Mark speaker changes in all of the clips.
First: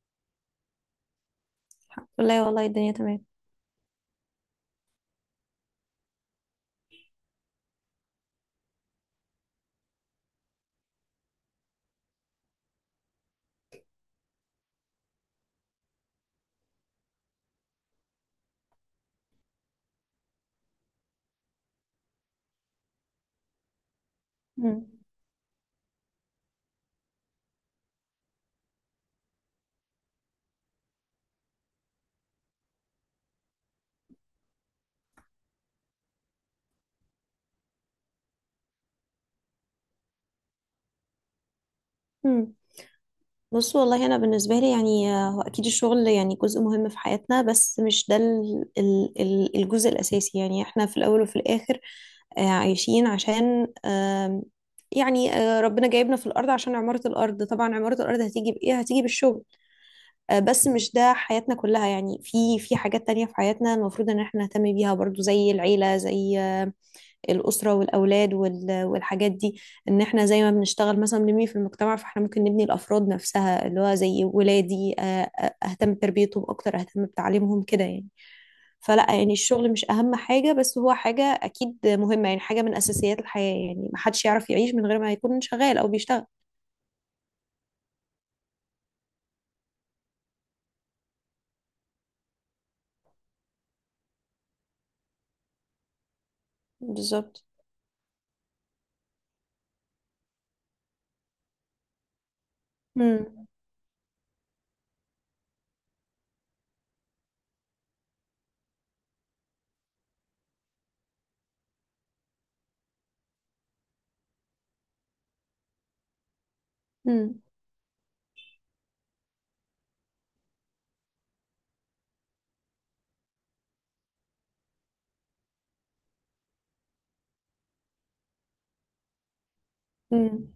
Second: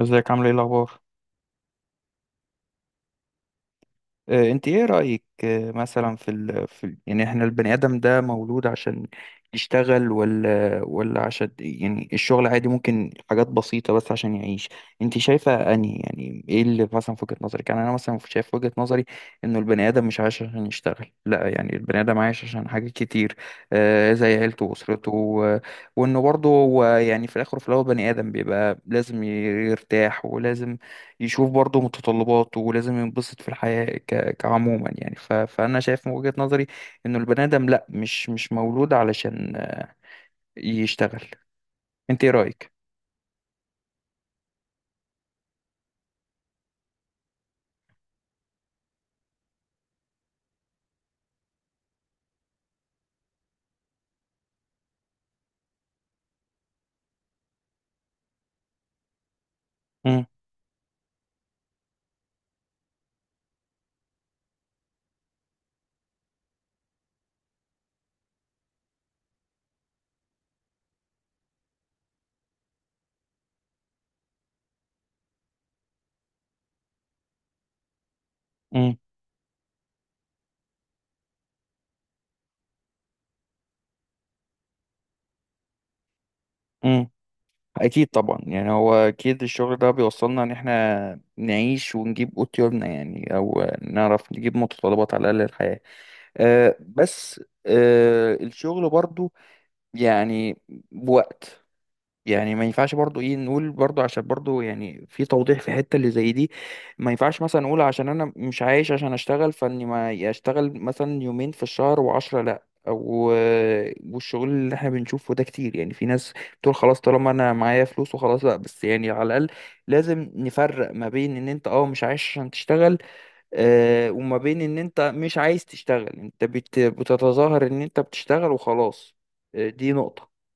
Speaker 1: ازيك، عامل ايه، الاخبار؟
Speaker 2: لا والله الدنيا تمام.
Speaker 1: انت ايه رايك؟ آه، مثلا في ال... في ال... يعني احنا البني ادم ده مولود عشان يشتغل ولا عشان، يعني الشغل عادي ممكن حاجات بسيطه بس عشان يعيش. انت شايفه انهي، يعني ايه اللي مثلا في وجهه نظرك؟ يعني انا مثلا شايف في وجهه نظري انه البني ادم مش عايش عشان يشتغل، لا، يعني البني ادم عايش عشان حاجات كتير، زي عيلته
Speaker 2: مم.
Speaker 1: واسرته وانه برضه هو، يعني في الاخر وفي الاول، بني ادم بيبقى لازم يرتاح ولازم يشوف برضه متطلباته ولازم ينبسط في الحياة كعموما، يعني فأنا شايف من وجهة نظري إنه البني آدم لأ، مش مولود علشان يشتغل. أنت إيه
Speaker 2: مم.
Speaker 1: رأيك؟
Speaker 2: بص والله انا بالنسبه لي هو اكيد الشغل يعني جزء مهم في حياتنا بس مش ده الجزء الاساسي. يعني احنا في الاول وفي الاخر عايشين عشان آم، يعني آه، ربنا جايبنا في الارض عشان عماره الارض. طبعا عماره الارض هتيجي بايه؟ هتيجي بالشغل.
Speaker 1: مم.
Speaker 2: بس مش ده حياتنا كلها. يعني في حاجات تانية في حياتنا المفروض ان احنا نهتم بيها برضو، زي العيله، زي الأسرة والأولاد والحاجات دي. إن إحنا زي ما بنشتغل مثلا بنبني في المجتمع، فإحنا ممكن نبني الأفراد نفسها، اللي هو زي ولادي. أهتم بتربيتهم أكتر، أهتم بتعليمهم كده يعني.
Speaker 1: مم.
Speaker 2: فلا، يعني الشغل مش أهم حاجة، بس هو حاجة أكيد مهمة، يعني حاجة من أساسيات الحياة. يعني محدش يعرف يعيش من غير ما يكون شغال أو بيشتغل.
Speaker 1: مم. أكيد طبعا، يعني هو أكيد الشغل ده بيوصلنا إن إحنا نعيش ونجيب قوتيولنا، يعني أو نعرف نجيب متطلبات على الأقل الحياة. أه بس
Speaker 2: بالظبط.
Speaker 1: الشغل برضه يعني بوقت، يعني ما ينفعش برضو
Speaker 2: مم.
Speaker 1: ايه، نقول برضو عشان برضو يعني في توضيح في حتة اللي زي دي. ما ينفعش مثلا نقول عشان انا مش عايش عشان اشتغل فاني ما اشتغل مثلا يومين في الشهر وعشرة، لا. والشغل اللي احنا بنشوفه ده كتير، يعني في ناس بتقول خلاص طالما
Speaker 2: مم.
Speaker 1: انا معايا فلوس وخلاص، لا بس يعني على الاقل لازم نفرق ما بين ان انت مش عايش عشان تشتغل، وما بين ان انت مش عايز تشتغل، انت بتتظاهر ان انت بتشتغل وخلاص. دي نقطة،
Speaker 2: مم.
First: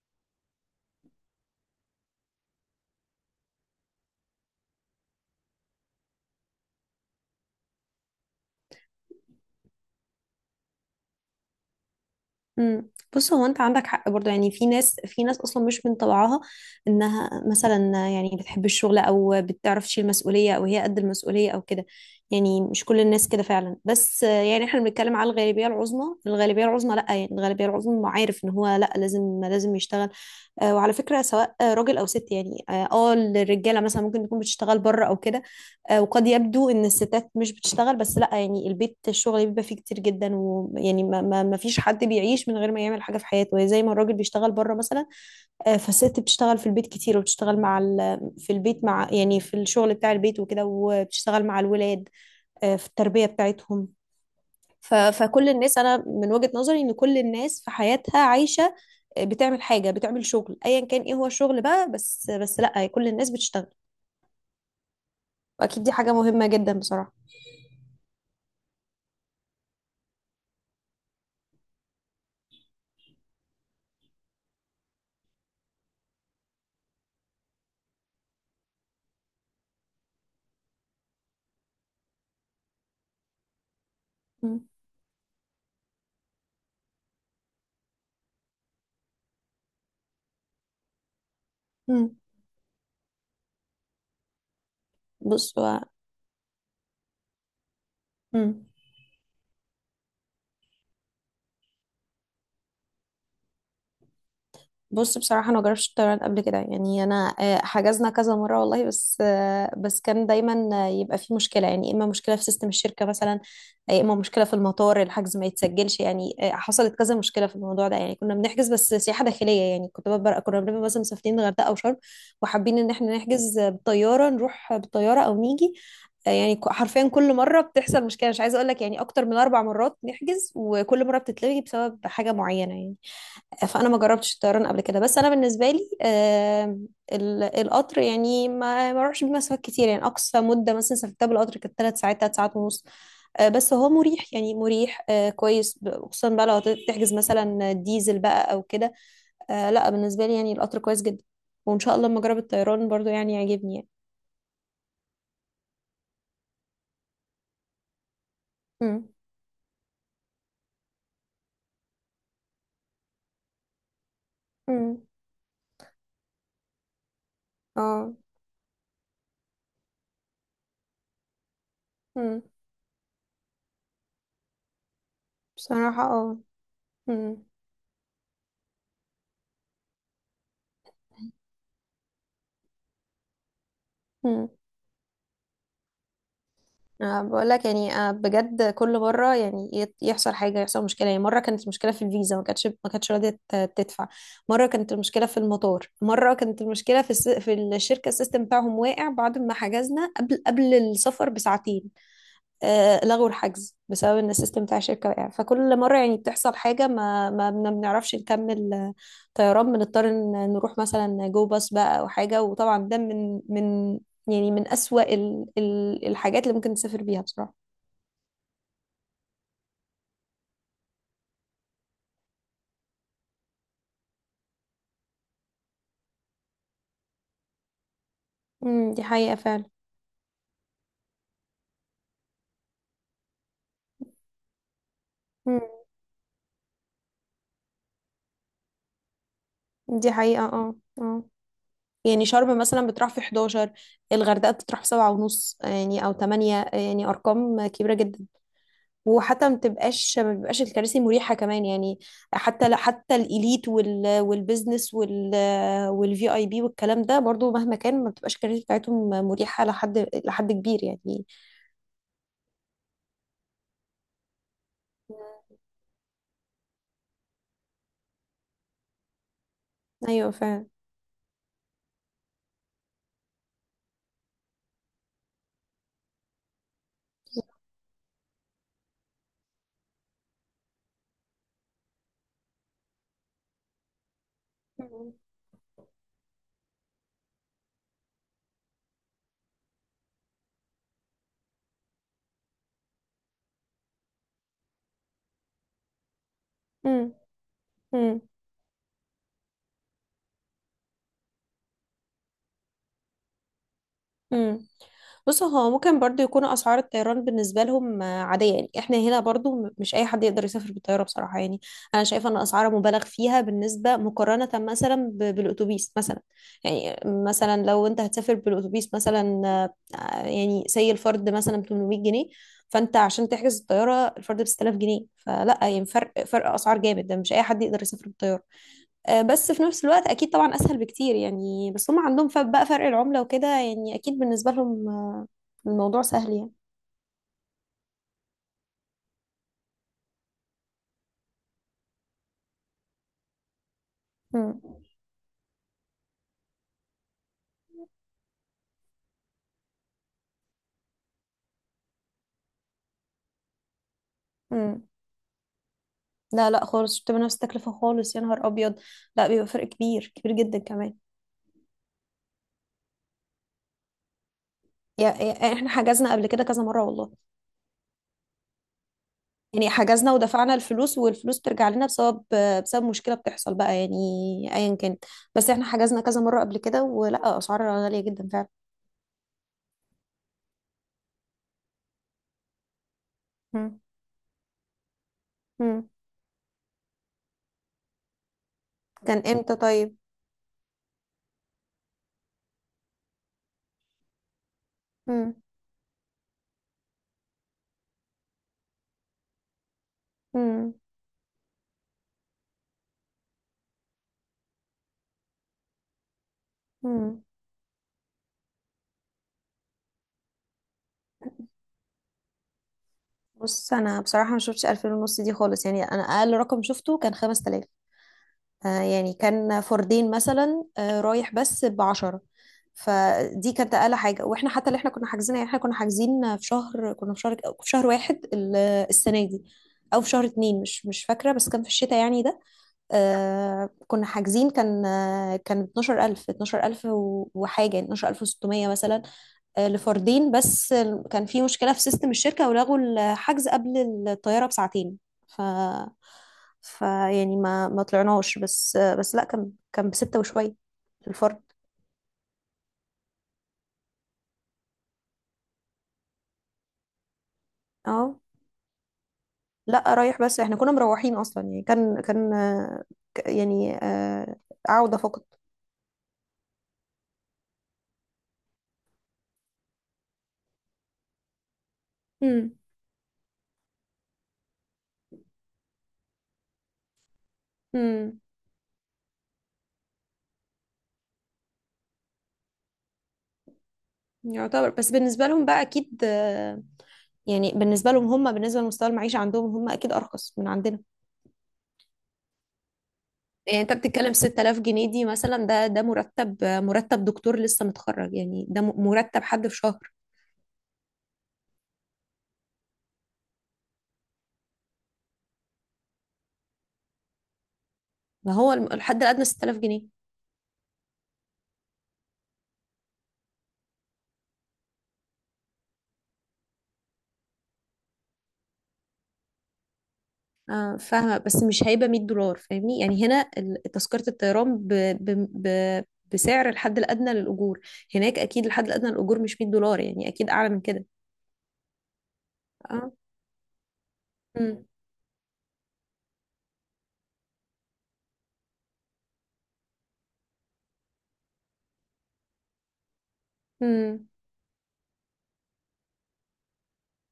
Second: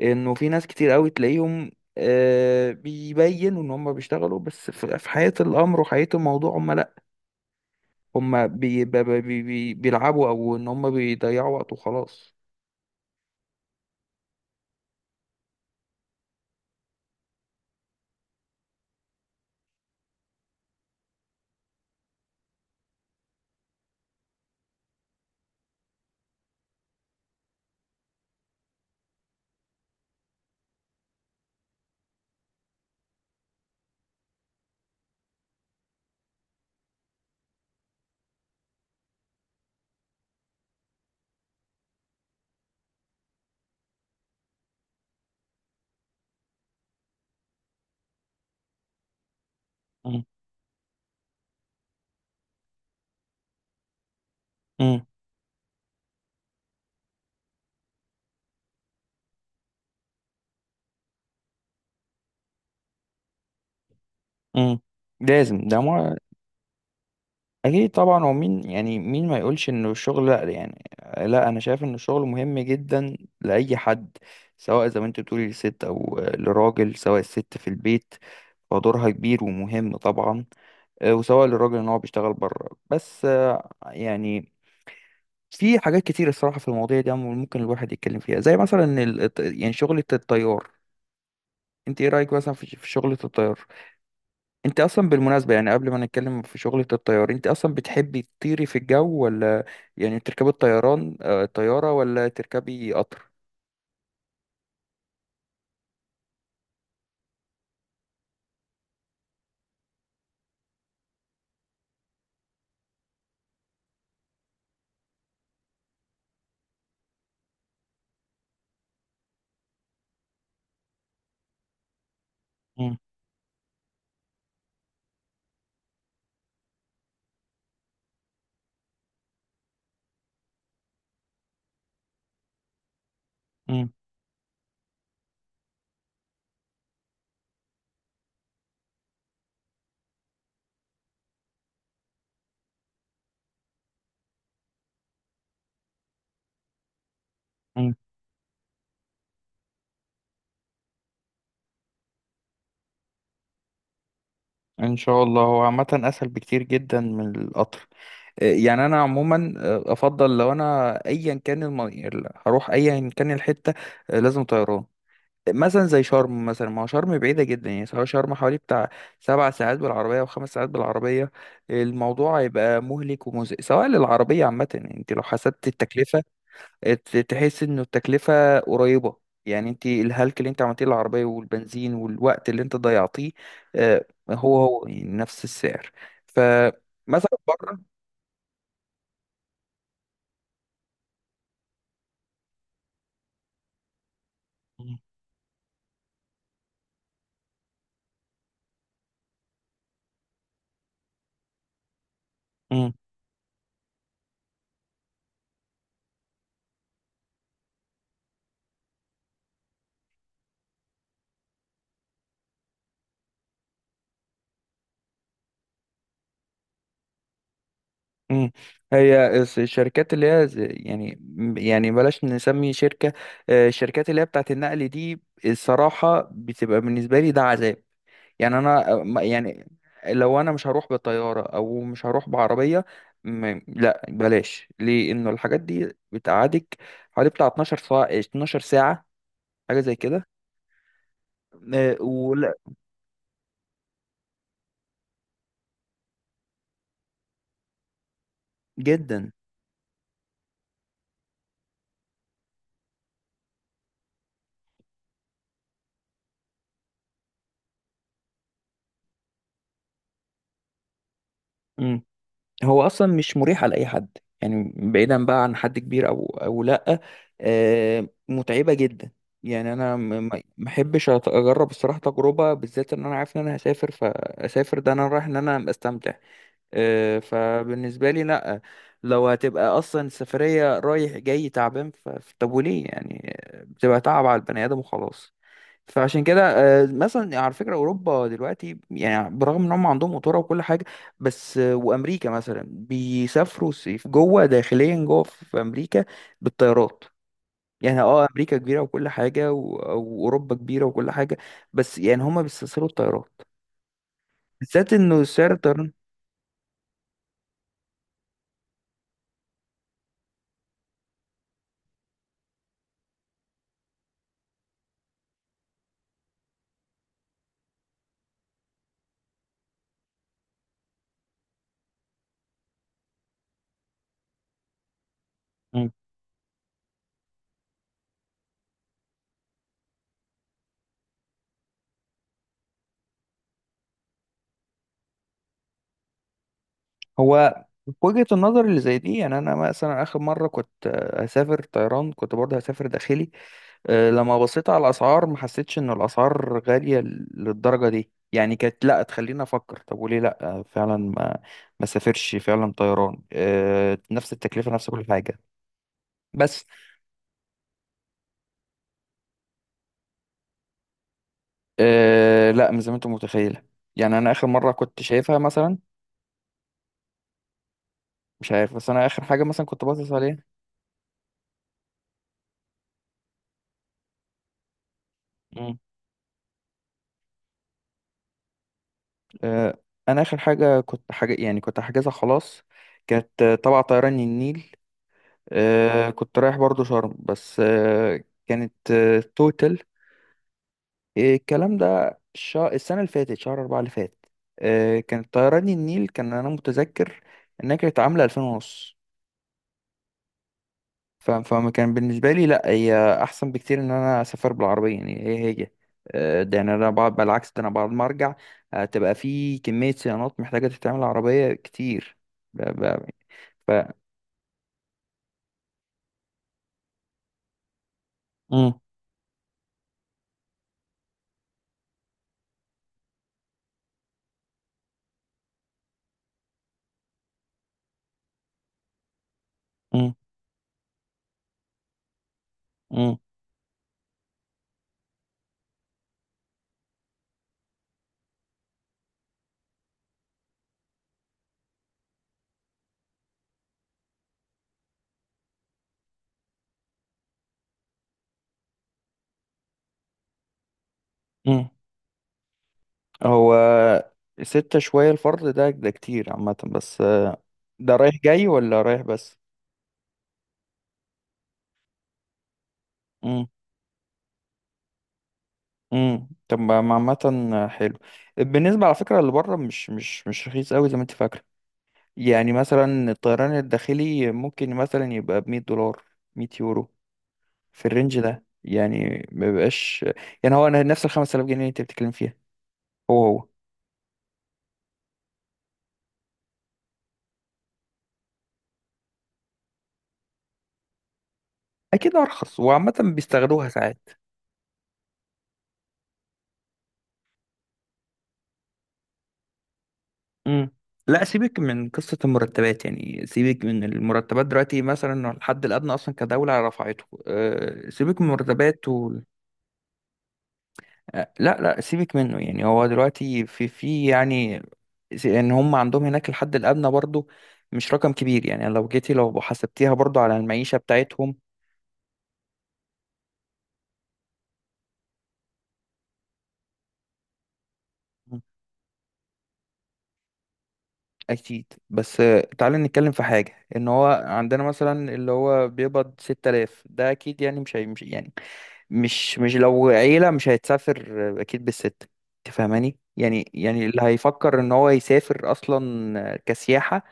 Speaker 1: انه في ناس كتير قوي تلاقيهم بيبينوا ان هم بيشتغلوا، بس في حقيقة الامر وحقيقة الموضوع هم لا، هم بي بي بي بي بيلعبوا، او ان هم بيضيعوا وقت وخلاص.
Speaker 2: امم. بص، هو انت عندك حق برضه. يعني في ناس اصلا مش من طبعها انها مثلا يعني بتحب الشغل او بتعرف تشيل مسؤوليه او هي قد المسؤوليه او كده. يعني مش كل الناس كده فعلا، بس يعني احنا بنتكلم على الغالبيه العظمى. الغالبيه العظمى لا، يعني الغالبيه العظمى عارف ان هو لا، لازم يشتغل. وعلى فكره، سواء راجل او ست. يعني الرجاله مثلا ممكن تكون بتشتغل بره او كده. وقد يبدو ان الستات مش بتشتغل، بس لا، يعني البيت الشغل بيبقى فيه كتير جدا. ويعني ما فيش حد بيعيش من غير ما يعمل حاجه في حياته. يعني زي ما الراجل بيشتغل بره مثلا، فالست بتشتغل في البيت كتير، وبتشتغل مع في الشغل بتاع
Speaker 1: مم.
Speaker 2: البيت وكده، وبتشتغل مع الولاد في التربيه بتاعتهم.
Speaker 1: مم.
Speaker 2: فكل الناس انا من وجهة نظري ان كل الناس في حياتها عايشة، بتعمل حاجة، بتعمل شغل، ايا كان ايه هو الشغل بقى، بس لا، كل الناس بتشتغل.
Speaker 1: مم. لازم ده
Speaker 2: واكيد دي حاجة
Speaker 1: مع...
Speaker 2: مهمة جدا بصراحة.
Speaker 1: اكيد طبعا، هو مين يعني، مين ما يقولش انه الشغل لا، يعني لا، انا شايف ان الشغل مهم جدا لاي حد، سواء زي ما انت بتقولي، لست او لراجل. سواء الست في البيت فدورها كبير ومهم طبعا، وسواء للراجل ان هو بيشتغل بره. بس يعني
Speaker 2: مم.
Speaker 1: في حاجات كتير الصراحه في المواضيع دي ممكن الواحد يتكلم فيها، زي مثلا يعني شغله الطيار. انت ايه
Speaker 2: مم.
Speaker 1: رايك مثلا في شغله الطيار؟ انت اصلا
Speaker 2: بص
Speaker 1: بالمناسبه، يعني
Speaker 2: هو.
Speaker 1: قبل ما نتكلم في شغله الطيار، انت اصلا بتحبي
Speaker 2: مم.
Speaker 1: تطيري في الجو؟ ولا يعني تركبي الطيران، الطياره، ولا تركبي قطر؟
Speaker 2: بص بصراحة أنا مجربتش الطيران قبل كده. يعني أنا حجزنا كذا مرة والله، بس كان دايما يبقى في مشكلة. يعني إما مشكلة في سيستم الشركة مثلا، يا إما مشكلة في المطار الحجز ما يتسجلش. يعني حصلت كذا مشكلة في الموضوع ده. يعني كنا بنحجز بس سياحة داخلية. يعني كنت ببقى كنا بنبقى مثلا مسافرين الغردقة أو شرم، وحابين إن
Speaker 1: مم،
Speaker 2: إحنا نحجز بالطيارة، نروح بالطيارة أو نيجي يعني. حرفيا كل مرة بتحصل مشكلة، مش عايزة أقول لك، يعني أكتر من أربع مرات نحجز وكل مرة بتتلغي بسبب حاجة معينة يعني. فانا
Speaker 1: مم،
Speaker 2: ما جربتش الطيران قبل كده. بس انا بالنسبه لي القطر، يعني ما اروحش بمسافات كتير. يعني اقصى مده مثلا سافرتها بالقطر كانت 3 ساعات، 3 ساعات ونص. بس هو مريح، يعني مريح، كويس، خصوصا بقى لو تحجز مثلا
Speaker 1: مم.
Speaker 2: ديزل بقى او كده. لا بالنسبه لي يعني القطر كويس جدا. وان شاء الله لما اجرب الطيران برضو يعني يعجبني يعني.
Speaker 1: ان شاء الله. هو عامه اسهل بكتير جدا من القطر، يعني انا
Speaker 2: امم.
Speaker 1: عموما افضل لو انا، ايا كان هروح ايا كان الحته، لازم طيران.
Speaker 2: امم.
Speaker 1: مثلا زي شرم، مثلا ما هو شرم بعيده جدا، يعني سواء
Speaker 2: اه.
Speaker 1: شرم حوالي بتاع 7 ساعات بالعربيه او 5 ساعات بالعربيه، الموضوع
Speaker 2: امم.
Speaker 1: هيبقى مهلك ومزق سواء للعربيه عامه. يعني انت لو حسبت
Speaker 2: بصراحه
Speaker 1: التكلفه
Speaker 2: اه.
Speaker 1: تحس انه التكلفه قريبه، يعني انت الهلك اللي انت عملتيه للعربيه والبنزين والوقت اللي انت ضيعتيه، آه،
Speaker 2: امم.
Speaker 1: هو هو يعني نفس السعر.
Speaker 2: أه
Speaker 1: فمثلا
Speaker 2: بقول لك،
Speaker 1: بره.
Speaker 2: يعني أه بجد كل مره يعني يحصل حاجه، يحصل مشكله. يعني مره كانت المشكله في الفيزا، ما كانتش راضيه تدفع. مره كانت المشكله في المطار. مره كانت المشكله في الشركه، السيستم بتاعهم واقع بعد ما حجزنا قبل السفر بساعتين. لغوا الحجز بسبب ان السيستم بتاع الشركه وقع. فكل مره يعني بتحصل حاجه ما ما بن- بنعرفش نكمل طيران، بنضطر إن نروح مثلا جو باص بقى او حاجه. وطبعا ده من اسوأ ال ال الحاجات اللي ممكن تسافر بيها بصراحه.
Speaker 1: مم. هي الشركات اللي هي يعني، يعني بلاش نسمي شركة، الشركات اللي هي بتاعت النقل دي، الصراحة بتبقى بالنسبة لي ده عذاب، يعني أنا
Speaker 2: امم. دي حقيقه فعلا.
Speaker 1: يعني لو أنا مش هروح بالطيارة أو مش هروح بعربية، لا بلاش. ليه إنه الحاجات
Speaker 2: امم.
Speaker 1: دي بتقعدك حوالي بتاع 12 ساعة، 12 ساعة، حاجة زي
Speaker 2: دي
Speaker 1: كده،
Speaker 2: حقيقه اه. اه. يعني
Speaker 1: ولا؟
Speaker 2: شرم مثلا بتروح في 11، الغردقه بتروح في سبعة ونص يعني او 8. يعني ارقام كبيره جدا.
Speaker 1: جدا.
Speaker 2: وحتى ما بتبقاش ما بيبقاش الكراسي مريحة كمان. يعني حتى لا حتى الإليت والبزنس والفي اي بي والكلام ده برضو، مهما كان ما بتبقاش الكراسي بتاعتهم مريحة لحد كبير يعني.
Speaker 1: هو اصلا مش مريحه لاي حد، يعني بعيدا بقى عن حد كبير او لا، متعبه جدا. يعني انا م-
Speaker 2: ايوه
Speaker 1: ما
Speaker 2: فعلا.
Speaker 1: ما احبش اجرب الصراحه تجربه، بالذات ان انا عارف ان انا هسافر، فاسافر ده انا رايح ان انا استمتع، فبالنسبه لي لا، لو هتبقى اصلا السفريه رايح جاي تعبان، طب وليه يعني؟ بتبقى تعب على البني ادم وخلاص. فعشان كده، مثلا على فكرة أوروبا دلوقتي يعني برغم إن هم عندهم قطورة وكل حاجة، بس وأمريكا مثلا بيسافروا صيف جوه، داخليا جوه في أمريكا، بالطيارات.
Speaker 2: مم.
Speaker 1: يعني
Speaker 2: مم.
Speaker 1: أمريكا كبيرة وكل حاجة وأوروبا كبيرة وكل حاجة، بس يعني هم بيستسهلوا الطيارات،
Speaker 2: امم.
Speaker 1: بالذات إنه
Speaker 2: بص
Speaker 1: سعر
Speaker 2: هو
Speaker 1: الطيران.
Speaker 2: ممكن برضو يكون اسعار الطيران بالنسبه لهم عاديه. يعني احنا هنا برضو مش اي حد يقدر يسافر بالطياره بصراحه يعني. انا شايفه ان اسعارها مبالغ فيها بالنسبه، مقارنه مثلا بالاتوبيس مثلا. يعني مثلا لو انت هتسافر بالاتوبيس مثلا، يعني سي الفرد مثلا 800 جنيه، فانت عشان تحجز الطياره الفرد ب 6000 جنيه. فلا، يعني فرق اسعار جامد، ده مش اي حد يقدر يسافر بالطياره. بس في نفس الوقت اكيد طبعا اسهل بكتير. يعني بس هم عندهم بقى فرق العملة وكده. يعني اكيد بالنسبة لهم الموضوع سهل يعني.
Speaker 1: هو في وجهة النظر اللي زي دي، يعني انا مثلا اخر مره كنت هسافر طيران كنت برضه هسافر داخلي، لما
Speaker 2: مم.
Speaker 1: بصيت على الاسعار ما حسيتش ان الاسعار غاليه للدرجه دي، يعني كانت لا تخليني افكر طب وليه لا، فعلا ما سافرش فعلا طيران، نفس التكلفه
Speaker 2: مم.
Speaker 1: نفس كل حاجه.
Speaker 2: لا
Speaker 1: بس
Speaker 2: لا خالص، مش بتبقى نفس التكلفة خالص، يا نهار ابيض. لا بيبقى فرق كبير، كبير جدا كمان.
Speaker 1: لا مش زي ما انت متخيله، يعني انا اخر مره كنت شايفها
Speaker 2: احنا
Speaker 1: مثلا،
Speaker 2: حجزنا قبل كده كذا مرة والله.
Speaker 1: مش عارف، بس انا اخر حاجه مثلا
Speaker 2: يعني
Speaker 1: كنت باصص
Speaker 2: حجزنا
Speaker 1: عليها،
Speaker 2: ودفعنا الفلوس، والفلوس بترجع لنا بسبب، بسبب مشكلة بتحصل بقى يعني، ايا كانت. بس احنا حجزنا كذا مرة قبل كده، ولا اسعار غالية جدا فعلا.
Speaker 1: آه، انا اخر حاجه كنت حاجه يعني كنت حاجزها خلاص، كانت
Speaker 2: مم.
Speaker 1: تبع طيران النيل،
Speaker 2: مم.
Speaker 1: كنت رايح برضو شرم، بس كانت
Speaker 2: كان امتى
Speaker 1: توتال.
Speaker 2: طيب؟
Speaker 1: الكلام ده السنه اللي فاتت شهر أربعة اللي فات،
Speaker 2: مم.
Speaker 1: كانت طيران النيل، كان انا متذكر انها كانت عامله 2000 ونص،
Speaker 2: مم.
Speaker 1: فما كان بالنسبة لي لا، هي أحسن بكتير إن أنا أسافر بالعربية، يعني هي ده يعني أنا بعد،
Speaker 2: مم.
Speaker 1: بالعكس، ده أنا بعد ما أرجع تبقى في كمية صيانات محتاجة تتعمل، عربية كتير. ب- ب- ف
Speaker 2: بص انا بصراحه ما شفتش 2000 ونص دي خالص. يعني انا اقل رقم شفته كان 5000.
Speaker 1: مم،
Speaker 2: آه، يعني كان فردين مثلا، آه رايح بس ب 10. فدي كانت اقل حاجه. واحنا حتى اللي احنا كنا حاجزين، يعني احنا كنا حاجزين في شهر، كنا في شهر واحد السنه دي، او في
Speaker 1: مم،
Speaker 2: شهر اتنين، مش فاكره، بس كان في الشتاء يعني ده.
Speaker 1: مم،
Speaker 2: آه كنا حاجزين، كان آه كان 12000 وحاجه، يعني 12600 مثلا. لفردين بس. كان في مشكلة في سيستم الشركة ولغوا الحجز قبل الطيارة بساعتين. ف ف يعني ما ما طلعناش. بس لا، كان بستة وشوية الفرد.
Speaker 1: مم. هو ستة شوية الفرد ده كتير عامة، بس ده رايح
Speaker 2: اه.
Speaker 1: جاي ولا رايح بس؟
Speaker 2: لا رايح بس، احنا كنا مروحين اصلا. يعني كان ك-
Speaker 1: مم،
Speaker 2: يعني آه، عودة فقط.
Speaker 1: مم. طب ما عامة حلو، بالنسبة على فكرة اللي بره مش رخيص أوي زي ما أنت فاكرة، يعني
Speaker 2: امم.
Speaker 1: مثلا الطيران الداخلي ممكن مثلا يبقى ب100 دولار، 100 يورو، في
Speaker 2: امم.
Speaker 1: الرينج ده، يعني ما بيبقاش، يعني هو أنا نفس ال5000 جنيه اللي انت بتتكلم فيها. هو هو.
Speaker 2: يعتبر، بس بالنسبة لهم بقى اكيد يعني بالنسبة لمستوى المعيشة عندهم هم اكيد ارخص من عندنا.
Speaker 1: أكيد أرخص، وعامة
Speaker 2: يعني
Speaker 1: بيستغلوها
Speaker 2: انت
Speaker 1: ساعات.
Speaker 2: بتتكلم 6000 جنيه دي مثلا، ده ده مرتب، مرتب دكتور لسه متخرج، يعني ده مرتب حد في شهر.
Speaker 1: امم لا، سيبك من قصة المرتبات، يعني سيبك من المرتبات دلوقتي، مثلا الحد الأدنى أصلا كدولة رفعته، سيبك من
Speaker 2: ما هو
Speaker 1: المرتبات.
Speaker 2: الحد الادنى 6000 جنيه.
Speaker 1: لا لا، سيبك منه، يعني هو دلوقتي في يعني ان هم عندهم هناك الحد الادنى برضو مش رقم كبير، يعني لو جيتي لو حسبتيها برضو على المعيشه
Speaker 2: اه فاهمه،
Speaker 1: بتاعتهم.
Speaker 2: بس مش هيبقى 100 دولار، فاهمني يعني هنا تذكره الطيران ب ب ب بسعر الحد الادنى للاجور. هناك
Speaker 1: مم.
Speaker 2: اكيد الحد الادنى للاجور مش 100 دولار، يعني اكيد اعلى من كده.
Speaker 1: اكيد، بس تعالى
Speaker 2: اه.
Speaker 1: نتكلم في حاجه، ان هو عندنا
Speaker 2: امم.
Speaker 1: مثلا اللي هو بيقبض 6000 ده، اكيد يعني مش هي، مش يعني، مش لو عيله مش هيتسافر. اكيد بالست، انت فاهماني يعني، يعني اللي
Speaker 2: امم.
Speaker 1: هيفكر ان هو يسافر اصلا كسياحه،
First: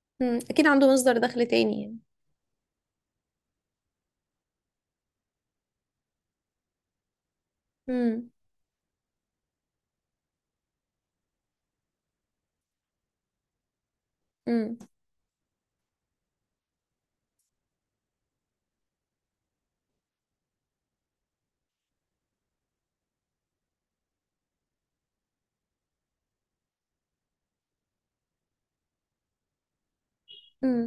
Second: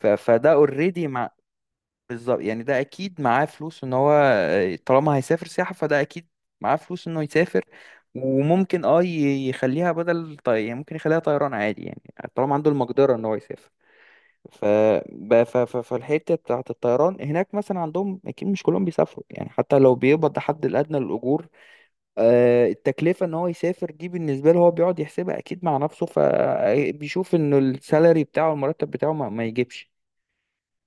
Speaker 2: امم.
Speaker 1: فده
Speaker 2: اكيد عنده
Speaker 1: اوريدي،
Speaker 2: مصدر دخل تاني يعني.
Speaker 1: بالظبط، يعني ده اكيد معاه فلوس، ان هو طالما هيسافر سياحة فده اكيد معاه فلوس انه يسافر،
Speaker 2: امم.
Speaker 1: وممكن يخليها بدل يعني ممكن يخليها طيران عادي يعني، طالما عنده المقدرة ان هو يسافر. ف...
Speaker 2: امم.
Speaker 1: ب- ف... ف... فالحتة بتاعة الطيران هناك مثلا عندهم، اكيد مش كلهم بيسافروا، يعني حتى لو بيقبض الحد الادنى للاجور، التكلفة ان هو يسافر دي بالنسبة له، هو بيقعد يحسبها اكيد مع نفسه، فبيشوف ان السالري بتاعه، المرتب بتاعه، ما يجيبش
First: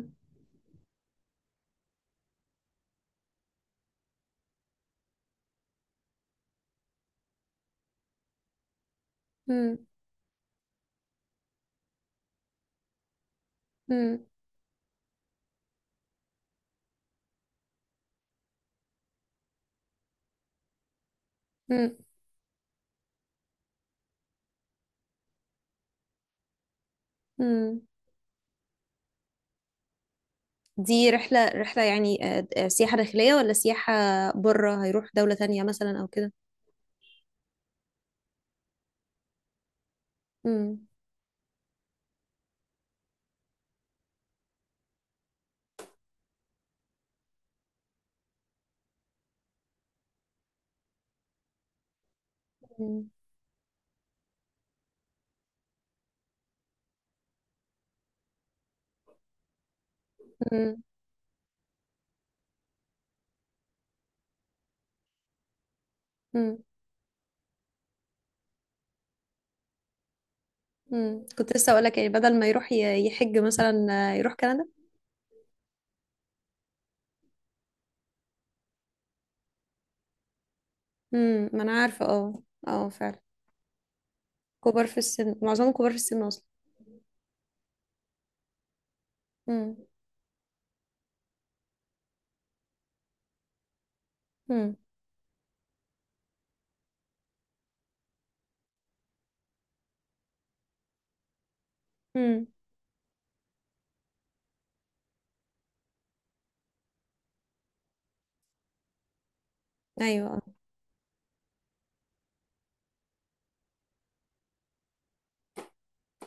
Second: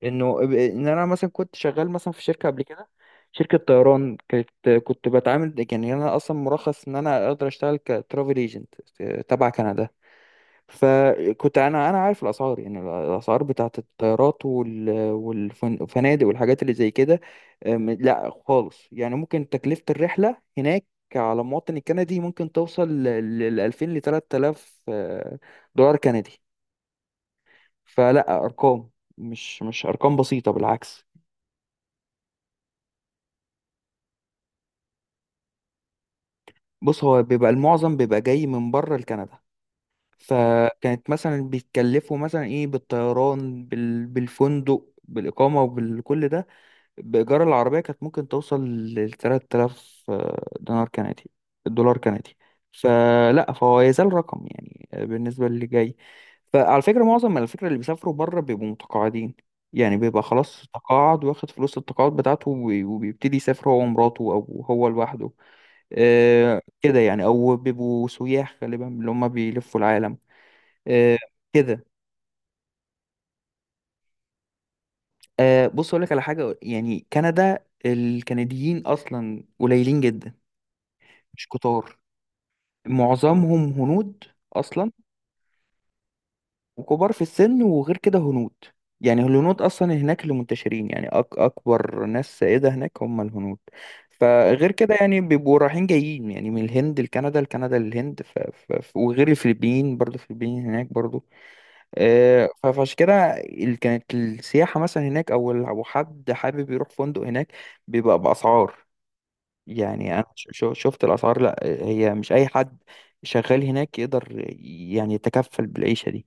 Speaker 1: انه ان انا مثلا كنت شغال مثلا في شركه قبل كده، شركه طيران كانت، كنت بتعامل، يعني انا اصلا مرخص ان انا اقدر اشتغل كترافل ايجنت تبع
Speaker 2: امم.
Speaker 1: كندا، فكنت انا عارف الاسعار، يعني الاسعار بتاعت
Speaker 2: امم.
Speaker 1: الطيارات والفنادق والحاجات اللي زي كده. لا خالص، يعني ممكن تكلفه الرحله هناك على المواطن الكندي ممكن توصل ل 2000 ل 3000 دولار كندي،
Speaker 2: امم.
Speaker 1: فلا، ارقام مش ارقام بسيطه، بالعكس.
Speaker 2: دي رحلة يعني سياحة داخلية ولا سياحة بره، هيروح دولة تانية مثلا أو كده؟
Speaker 1: بص، هو بيبقى المعظم بيبقى جاي من بره لكندا،
Speaker 2: مم.
Speaker 1: فكانت مثلا بيتكلفوا مثلا ايه بالطيران، بالفندق، بالإقامة، وبالكل ده، بإيجار العربية كانت ممكن توصل لتلات آلاف، دينار كندي دولار كندي،
Speaker 2: مم.
Speaker 1: فلا، فهو يزال رقم يعني بالنسبة للي جاي، فعلى فكرة معظم على فكرة اللي بيسافروا بره بيبقوا متقاعدين، يعني بيبقى خلاص
Speaker 2: مم.
Speaker 1: تقاعد، واخد فلوس التقاعد بتاعته، وبيبتدي يسافر هو ومراته أو هو لوحده،
Speaker 2: مم.
Speaker 1: كده يعني، او بيبقوا سياح غالبا اللي هم بيلفوا العالم. آه،
Speaker 2: مم. كنت لسه
Speaker 1: كده
Speaker 2: أقولك، يعني بدل ما يروح يحج مثلا، يروح كندا.
Speaker 1: آه، بص اقول لك على حاجه، يعني كندا الكنديين اصلا قليلين جدا، مش
Speaker 2: مم. ما أنا
Speaker 1: كتار،
Speaker 2: عارفة اه. اه فعلا.
Speaker 1: معظمهم هنود
Speaker 2: كبار
Speaker 1: اصلا،
Speaker 2: في السن، معظمهم كبار في السن أصلا.
Speaker 1: وكبار في السن، وغير كده هنود، يعني الهنود
Speaker 2: مم.
Speaker 1: اصلا هناك اللي منتشرين، يعني اكبر ناس سائده هناك هم الهنود، فغير
Speaker 2: مم.
Speaker 1: كده يعني بيبقوا رايحين جايين، يعني من الهند لكندا، لكندا للهند، وغير الفلبين برضه، الفلبين هناك برضه،
Speaker 2: مم.
Speaker 1: فعشان كده كانت السياحة مثلا هناك، أو لو حد حابب يروح فندق هناك بيبقى بأسعار، يعني أنا
Speaker 2: أيوة اه.
Speaker 1: شفت الأسعار، لأ، هي مش أي حد شغال هناك يقدر يعني يتكفل بالعيشة دي،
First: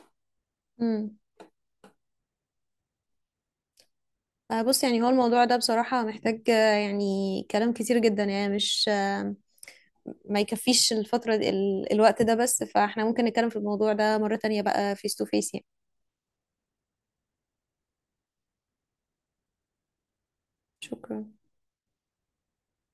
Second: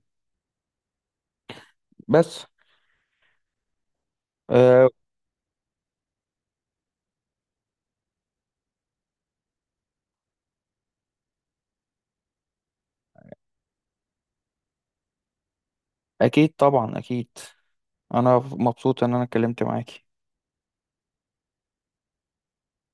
Speaker 2: مم.
Speaker 1: بس
Speaker 2: بص،
Speaker 1: آه،
Speaker 2: يعني هو الموضوع ده بصراحة محتاج يعني كلام كتير جدا، يعني مش ما يكفيش الفترة دي، الوقت ده بس. فاحنا ممكن نتكلم في الموضوع ده مرة تانية بقى، فيس تو فيس يعني.
Speaker 1: أكيد طبعا، أكيد، أنا مبسوط إن أنا اتكلمت معاك.
Speaker 2: شكرا.